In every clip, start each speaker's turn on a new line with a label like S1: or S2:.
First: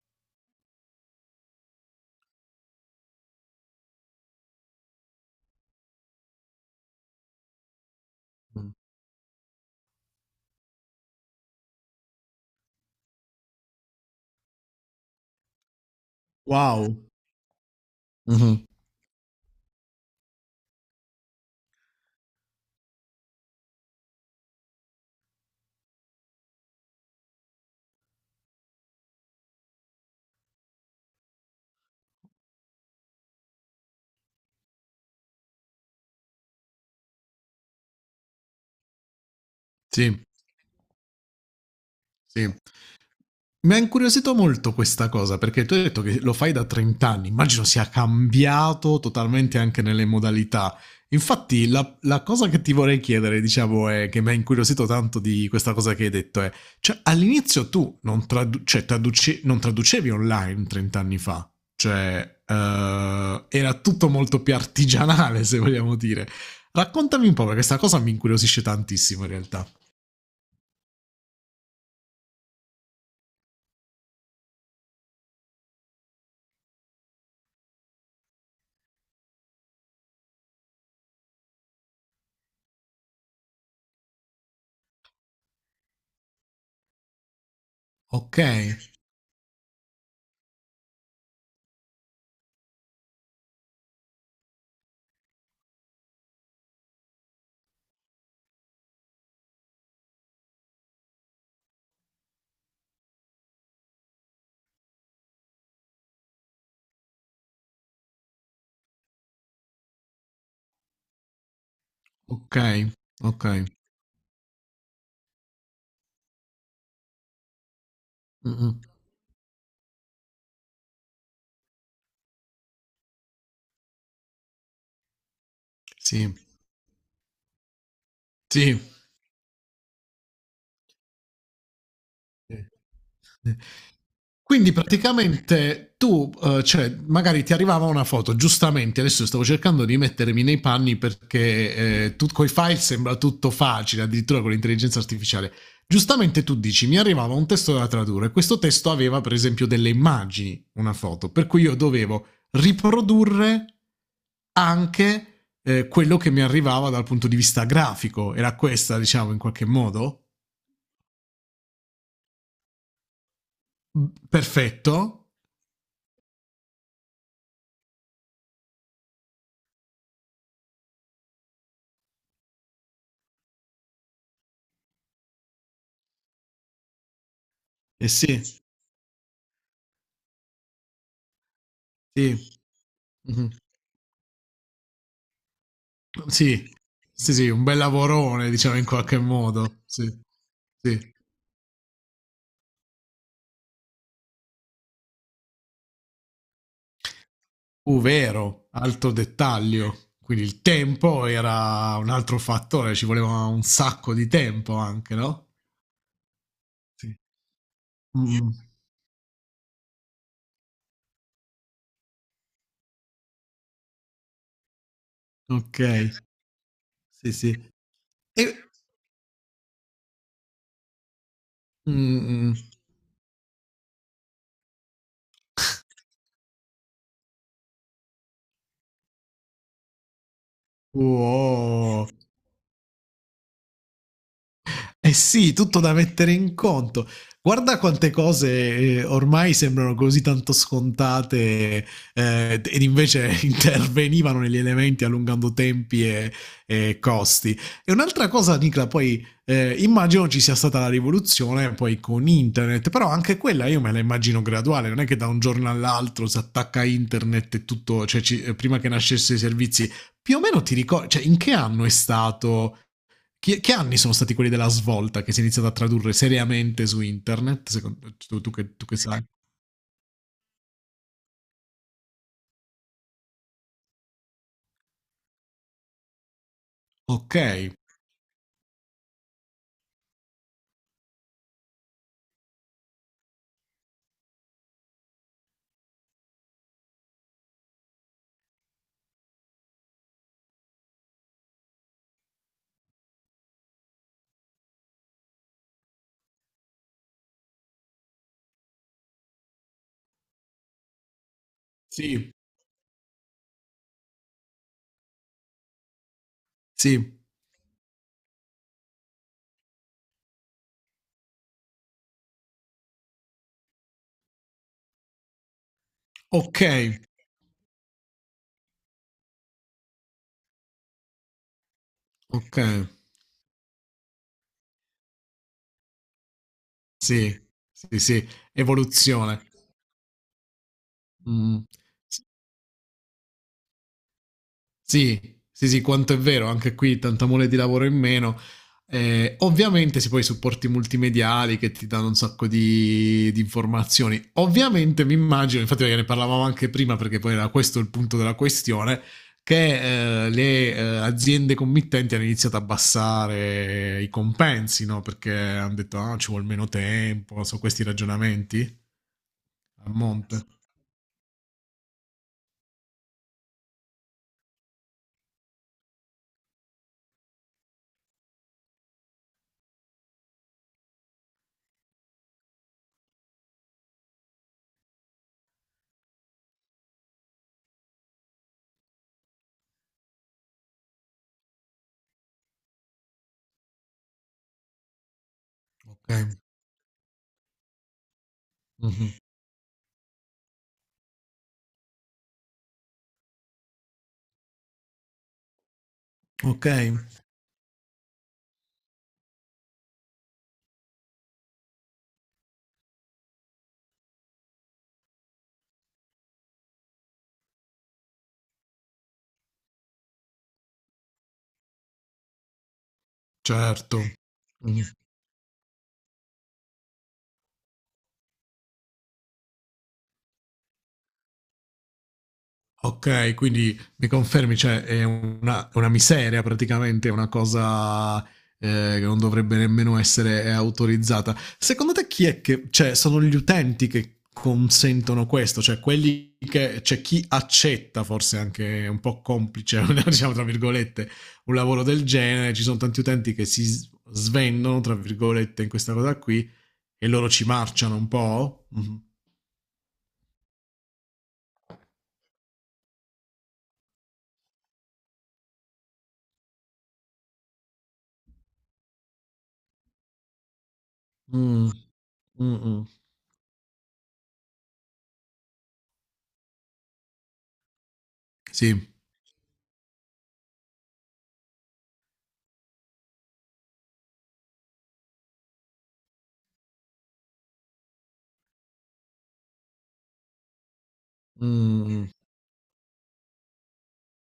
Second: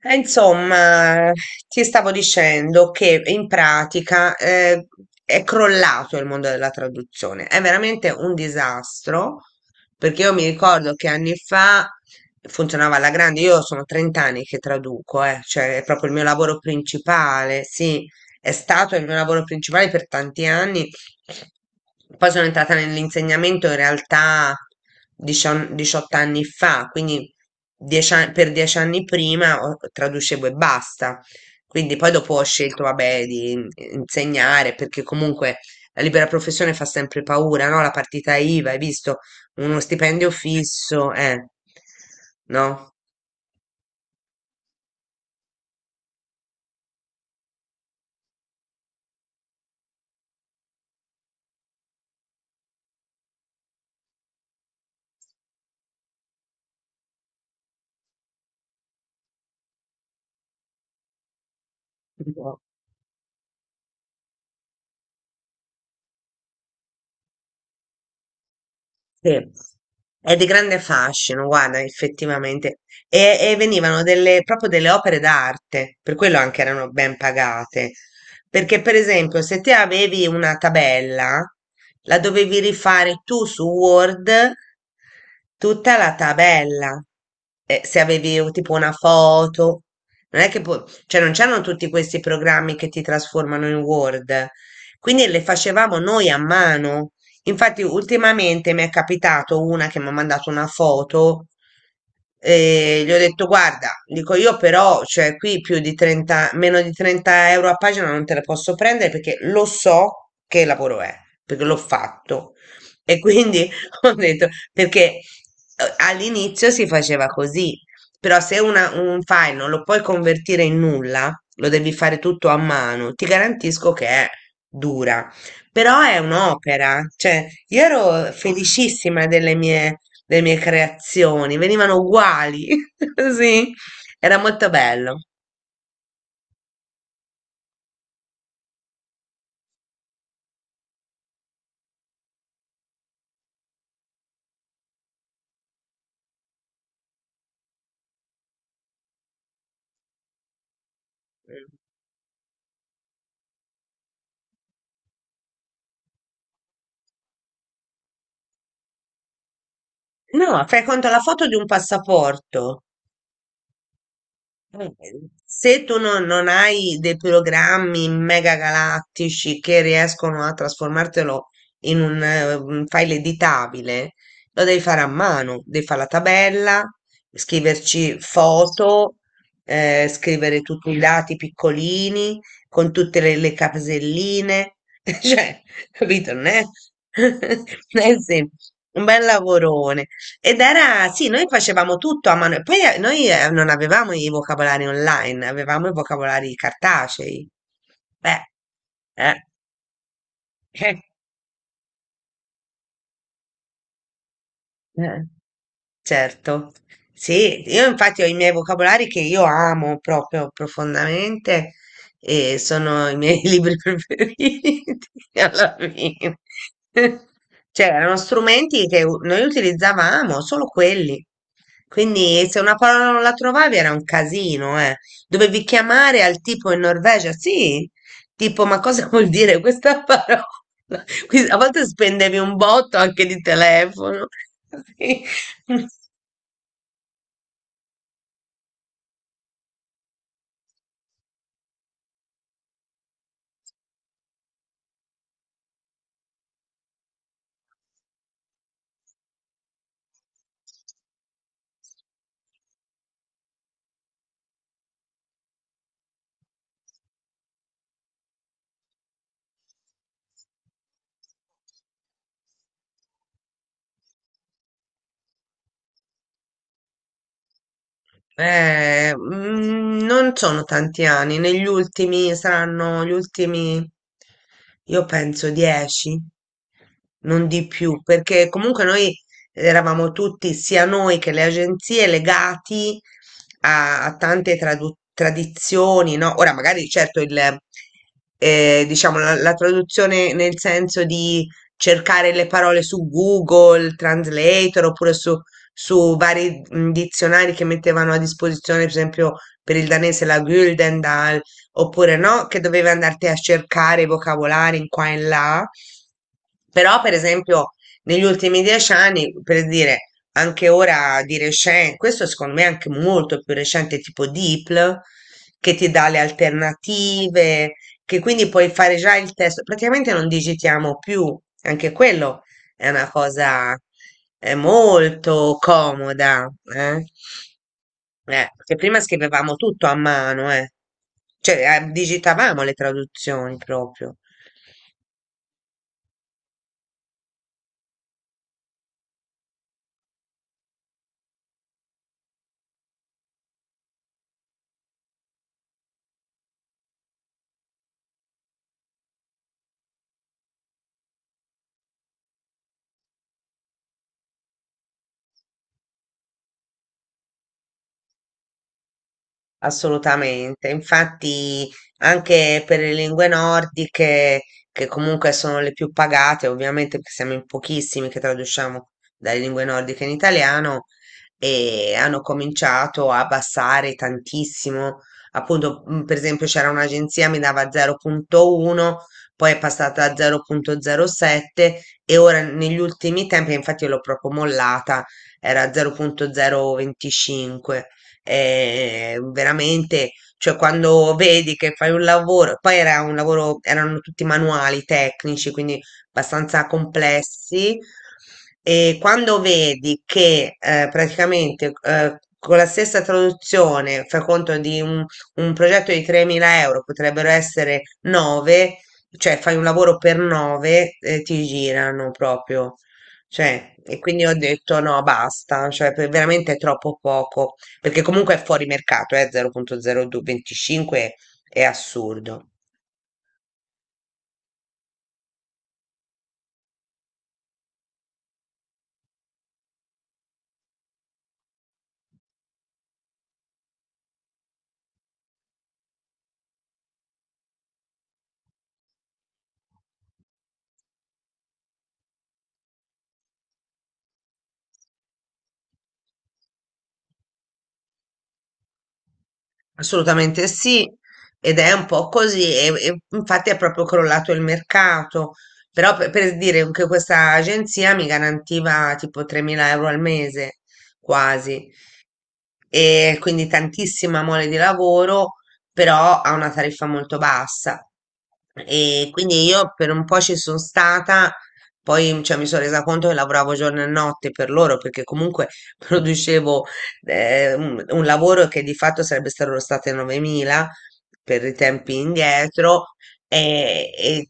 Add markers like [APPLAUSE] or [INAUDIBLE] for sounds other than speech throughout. S1: Insomma, ti stavo dicendo che in pratica è crollato il mondo della traduzione, è veramente un
S2: Mh.
S1: disastro, perché io mi ricordo che anni fa funzionava alla grande, io sono 30 anni che traduco, cioè è proprio il mio lavoro
S2: Wow.
S1: principale, sì, è
S2: Mh-mh.
S1: stato il mio lavoro principale per tanti anni poi sono entrata nell'insegnamento in realtà 18 anni fa, quindi per 10 anni prima traducevo e basta. Quindi poi dopo ho scelto, vabbè, di insegnare perché comunque la libera professione fa sempre paura, no? La partita IVA, hai visto? Uno
S2: Sì,
S1: stipendio fisso,
S2: sì.
S1: no?
S2: Mi ha incuriosito molto questa cosa, perché tu hai detto che lo fai da 30 anni, immagino sia cambiato totalmente anche nelle modalità. Infatti la cosa che ti vorrei chiedere, diciamo, è che mi ha incuriosito tanto di questa cosa che hai detto è, cioè all'inizio tu non tradu cioè traduce non traducevi online 30 anni fa, cioè, era tutto molto più artigianale [LAUGHS] se vogliamo dire. Raccontami un po', perché 'sta cosa mi incuriosisce tantissimo in
S1: Sì,
S2: realtà.
S1: è di grande fascino, guarda, effettivamente. E venivano delle, proprio delle opere d'arte, per quello anche erano ben pagate. Perché, per esempio, se te avevi una tabella, la dovevi rifare tu su Word, tutta la tabella. Se avevi tipo
S2: Okay,
S1: una foto, non è che poi, cioè non c'erano tutti questi programmi che ti trasformano in Word. Quindi le facevamo noi a mano. Infatti, ultimamente mi è capitato una che mi ha mandato una foto e gli ho detto: Guarda, dico io, però, cioè, qui più di 30, meno di 30 euro a pagina non te la posso prendere perché lo so che lavoro è, perché l'ho fatto.
S2: okay,
S1: E
S2: okay.
S1: quindi [LAUGHS] ho detto: Perché all'inizio si faceva così, però se
S2: Mh-mh.
S1: un file non lo puoi convertire in nulla, lo devi fare tutto a mano, ti garantisco che è dura. Però è
S2: Sì,
S1: un'opera, cioè io ero
S2: sì.
S1: felicissima delle mie creazioni, venivano uguali,
S2: Eh.
S1: [LAUGHS]
S2: Eh.
S1: sì, era molto
S2: Quindi
S1: bello.
S2: praticamente tu, cioè, magari ti arrivava una foto, giustamente, adesso stavo cercando di mettermi nei panni perché tu coi file sembra tutto facile, addirittura con l'intelligenza artificiale. Giustamente tu dici, mi arrivava un testo da tradurre, questo testo aveva per esempio delle immagini, una foto, per cui io dovevo riprodurre anche quello che mi arrivava dal punto di vista grafico. Era questa, diciamo, in qualche modo?
S1: No, fai conto la foto di un passaporto. Eh,
S2: Perfetto.
S1: Se tu non hai dei programmi mega galattici che riescono a trasformartelo in un file editabile, lo devi fare a mano, devi fare la tabella,
S2: Eh
S1: scriverci
S2: sì,
S1: foto, scrivere tutti i dati
S2: sì.
S1: piccolini con tutte le,
S2: Mh-mh.
S1: le caselline, [LAUGHS] cioè, capito? Non è,
S2: Sì,
S1: [LAUGHS]
S2: sì, sì, un bel
S1: non è
S2: lavorone
S1: semplice.
S2: diciamo in
S1: Un
S2: qualche
S1: bel
S2: modo. Sì,
S1: lavorone. Ed era,
S2: sì.
S1: sì, noi facevamo tutto a mano. E poi noi non avevamo i vocabolari online, avevamo i vocabolari cartacei. Beh.
S2: Vero, alto
S1: eh,
S2: dettaglio. Quindi il
S1: [LAUGHS] eh,
S2: tempo era un altro fattore, ci voleva un sacco di tempo anche,
S1: eh.
S2: no?
S1: Certo,
S2: Sì.
S1: sì, io infatti ho i miei
S2: Mh,
S1: vocabolari che io amo proprio profondamente e sono i miei [LAUGHS] libri preferiti alla
S2: okay.
S1: fine. [LAUGHS]
S2: Sì, sì.
S1: Cioè, erano
S2: E
S1: strumenti che noi utilizzavamo, solo quelli. Quindi
S2: mh-mh.
S1: se una parola non la trovavi era un casino, eh. Dovevi chiamare al tipo in Norvegia, sì, tipo, ma cosa [LAUGHS] vuol dire questa parola? [LAUGHS] Quindi, a volte
S2: Wow.
S1: spendevi un botto anche di telefono. [LAUGHS]
S2: Eh
S1: Sì.
S2: sì, tutto da mettere in conto. Guarda quante cose ormai sembrano così tanto scontate ed invece [LAUGHS] intervenivano negli elementi allungando tempi e costi. E un'altra cosa, Nicla, poi immagino ci sia stata la rivoluzione poi con internet, però anche quella io me la immagino graduale, non è che da un giorno all'altro si attacca internet e tutto, cioè prima che nascessero i servizi, più o meno ti ricordi, cioè in che anno è stato che anni sono stati quelli della svolta che si è iniziato a tradurre seriamente su internet? Secondo, tu, tu che
S1: Eh,
S2: sai?
S1: mm, non sono tanti anni, negli ultimi saranno gli ultimi, io penso 10,
S2: Ok,
S1: non di più, perché comunque noi eravamo tutti, sia noi che le agenzie, legati a tante tradizioni, no? Ora magari certo diciamo la traduzione nel senso di cercare le parole su Google Translator oppure su vari dizionari che mettevano a disposizione, per esempio per il danese la Gyldendal, oppure
S2: sì,
S1: no, che dovevi andarti a cercare i vocabolari in qua e in là. Però, per
S2: sì,
S1: esempio, negli ultimi 10 anni, per dire, anche ora di recente, questo secondo me è anche molto più recente, tipo DeepL, che ti dà le
S2: ok,
S1: alternative, che quindi puoi fare già il testo. Praticamente non digitiamo più, anche quello
S2: ok,
S1: è una cosa molto comoda, eh?
S2: sì, sì, sì,
S1: Che prima
S2: evoluzione.
S1: scrivevamo tutto a mano, eh.
S2: Mm.
S1: Cioè, digitavamo le traduzioni proprio.
S2: Sì, sì, sì, quanto è vero, anche qui tanta mole di lavoro in meno. Ovviamente si poi i supporti multimediali che ti danno un sacco di informazioni. Ovviamente mi immagino, infatti perché ne parlavamo anche prima perché poi era questo il punto della questione, che le aziende committenti hanno iniziato a abbassare i compensi, no? Perché hanno detto ah, ci vuole meno tempo, sono questi ragionamenti a monte.
S1: Assolutamente, infatti anche per le lingue nordiche, che comunque sono le più pagate, ovviamente perché siamo in pochissimi che traduciamo dalle lingue nordiche in italiano, e hanno cominciato a abbassare tantissimo. Appunto, per esempio, c'era un'agenzia mi dava 0,1, poi è passata a 0,07 e ora negli ultimi tempi, infatti io l'ho proprio mollata, era
S2: Ok.
S1: 0,025
S2: Mhm.
S1: veramente, cioè quando vedi che fai un lavoro, poi era un lavoro, erano tutti manuali tecnici, quindi abbastanza
S2: Ok,
S1: complessi, e quando vedi che praticamente con la stessa traduzione, fai conto di un progetto di 3.000 euro, potrebbero essere 9, cioè fai un lavoro per 9, ti girano proprio. Cioè,
S2: certo.
S1: e quindi ho detto
S2: Mhm.
S1: no, basta, cioè veramente è troppo poco. Perché comunque è fuori mercato, 0,025 è assurdo.
S2: Ok, quindi mi confermi, cioè è una miseria praticamente, è una cosa che non dovrebbe nemmeno essere autorizzata. Secondo te chi è che, cioè sono gli utenti che consentono questo, cioè quelli che, c'è chi accetta forse anche un po' complice, [LAUGHS] diciamo tra virgolette, un lavoro del genere, ci sono tanti utenti che svendono, tra virgolette, in questa cosa qui e loro ci marciano un po'? Mhm.
S1: Assolutamente sì, ed è un po' così, e infatti è proprio crollato il mercato, però per dire che questa agenzia mi garantiva tipo 3.000 euro al mese, quasi.
S2: Mm, mm, mm.
S1: E quindi tantissima mole di lavoro, però a una tariffa molto bassa.
S2: Sì.
S1: E quindi io per un po' ci sono stata, poi cioè, mi sono resa conto che lavoravo giorno e notte per loro, perché comunque [LAUGHS] producevo un lavoro che di fatto sarebbe stato costato 9.000 per i
S2: Mm,
S1: tempi
S2: mm.
S1: indietro, e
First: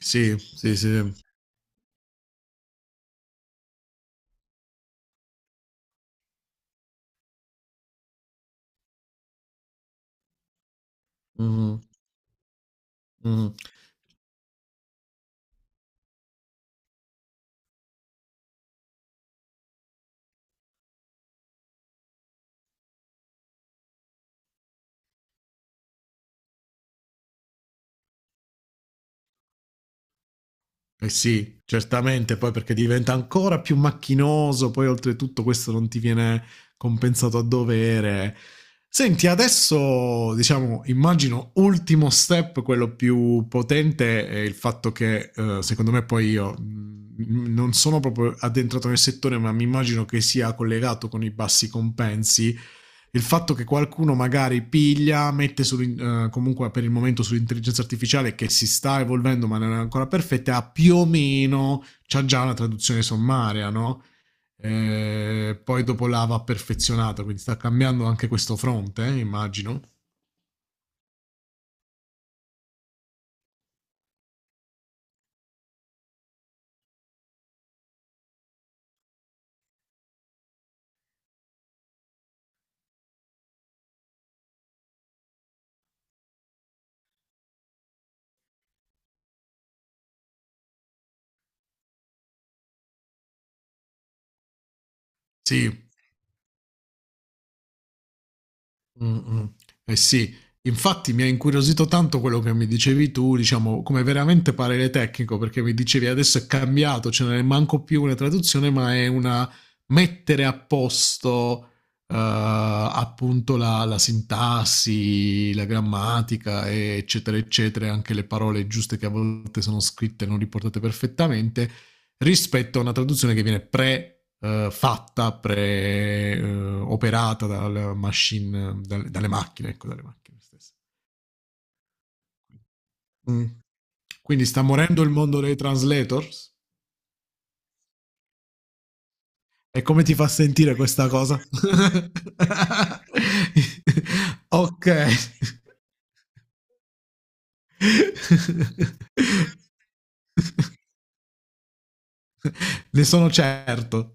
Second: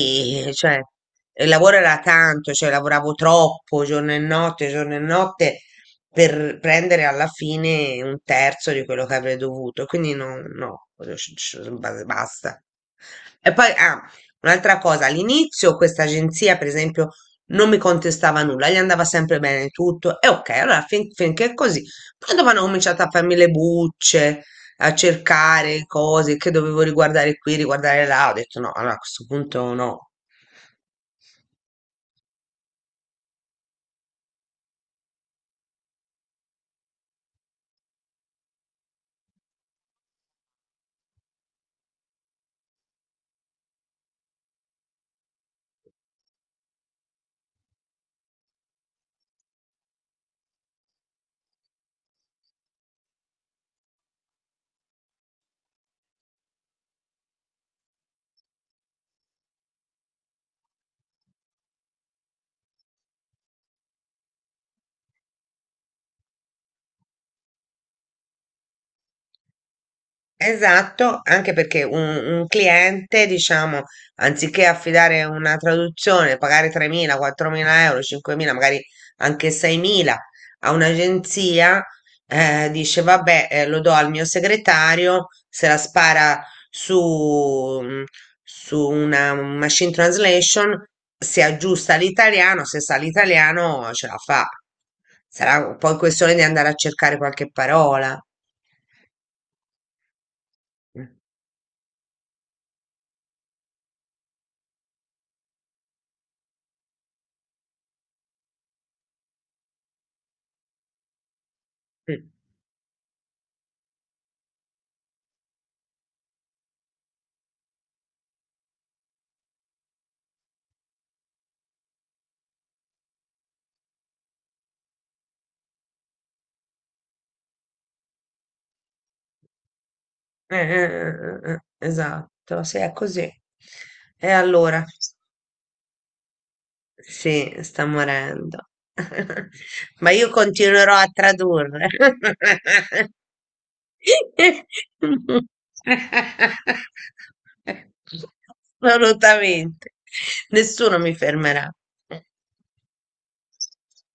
S2: Sì, sì,
S1: cioè,
S2: sì.
S1: il lavoro era tanto, cioè lavoravo troppo giorno e notte per prendere alla fine un terzo di quello che avrei dovuto. Quindi no, no,
S2: Mh-mh,
S1: basta. E poi,
S2: mh-mh.
S1: ah, un'altra cosa, all'inizio questa agenzia, per esempio, non mi contestava nulla, gli andava sempre bene tutto, e ok, allora finché è così. Poi dopo hanno cominciato a farmi le bucce, a cercare cose che dovevo riguardare qui, riguardare là, ho detto no, allora a questo punto no.
S2: Eh sì, certamente poi perché diventa ancora più macchinoso, poi oltretutto questo non ti viene compensato a dovere. Senti, adesso diciamo, immagino ultimo step, quello più potente, è il fatto che secondo me poi io non sono proprio addentrato nel settore, ma mi immagino che sia collegato con i bassi compensi. Il fatto che qualcuno magari piglia, mette su, comunque per il momento sull'intelligenza artificiale che si sta evolvendo ma non è ancora perfetta, ha più o meno, c'ha già una traduzione sommaria, no? Poi dopo la va perfezionata, quindi sta cambiando anche questo fronte, immagino.
S1: Esatto, anche perché un cliente, diciamo, anziché affidare una traduzione, pagare 3.000, 4.000 euro, 5.000, magari anche 6.000 a un'agenzia, dice, vabbè, lo do al mio segretario, se la spara su, mm, su una machine translation, si aggiusta all'italiano, se sa l'italiano ce la fa.
S2: Sì.
S1: Sarà poi questione di andare a cercare qualche parola.
S2: Mh-mh. Eh sì,
S1: Mh.
S2: infatti mi ha incuriosito tanto quello che mi dicevi tu, diciamo, come veramente parere tecnico, perché mi dicevi adesso è cambiato, cioè non è manco più una traduzione, ma è una mettere a posto,
S1: Mh.
S2: appunto la sintassi, la grammatica, e eccetera, eccetera, e anche le parole giuste che a volte sono scritte e non riportate perfettamente, rispetto a una traduzione che viene pre fatta, operata dal dalle macchine, ecco, dalle macchine
S1: Eh, eh,
S2: stesse.
S1: eh, eh, eh, esatto, sì, è così.
S2: Mm.
S1: E
S2: Quindi sta
S1: allora?
S2: morendo il mondo dei translators?
S1: Sì, sta morendo. [LAUGHS]
S2: E come
S1: Ma
S2: ti fa
S1: io
S2: sentire
S1: continuerò a
S2: questa cosa?
S1: tradurre.
S2: [LAUGHS]
S1: [LAUGHS]
S2: Ok. [LAUGHS]
S1: Assolutamente. Nessuno mi fermerà.
S2: Ne sono certo.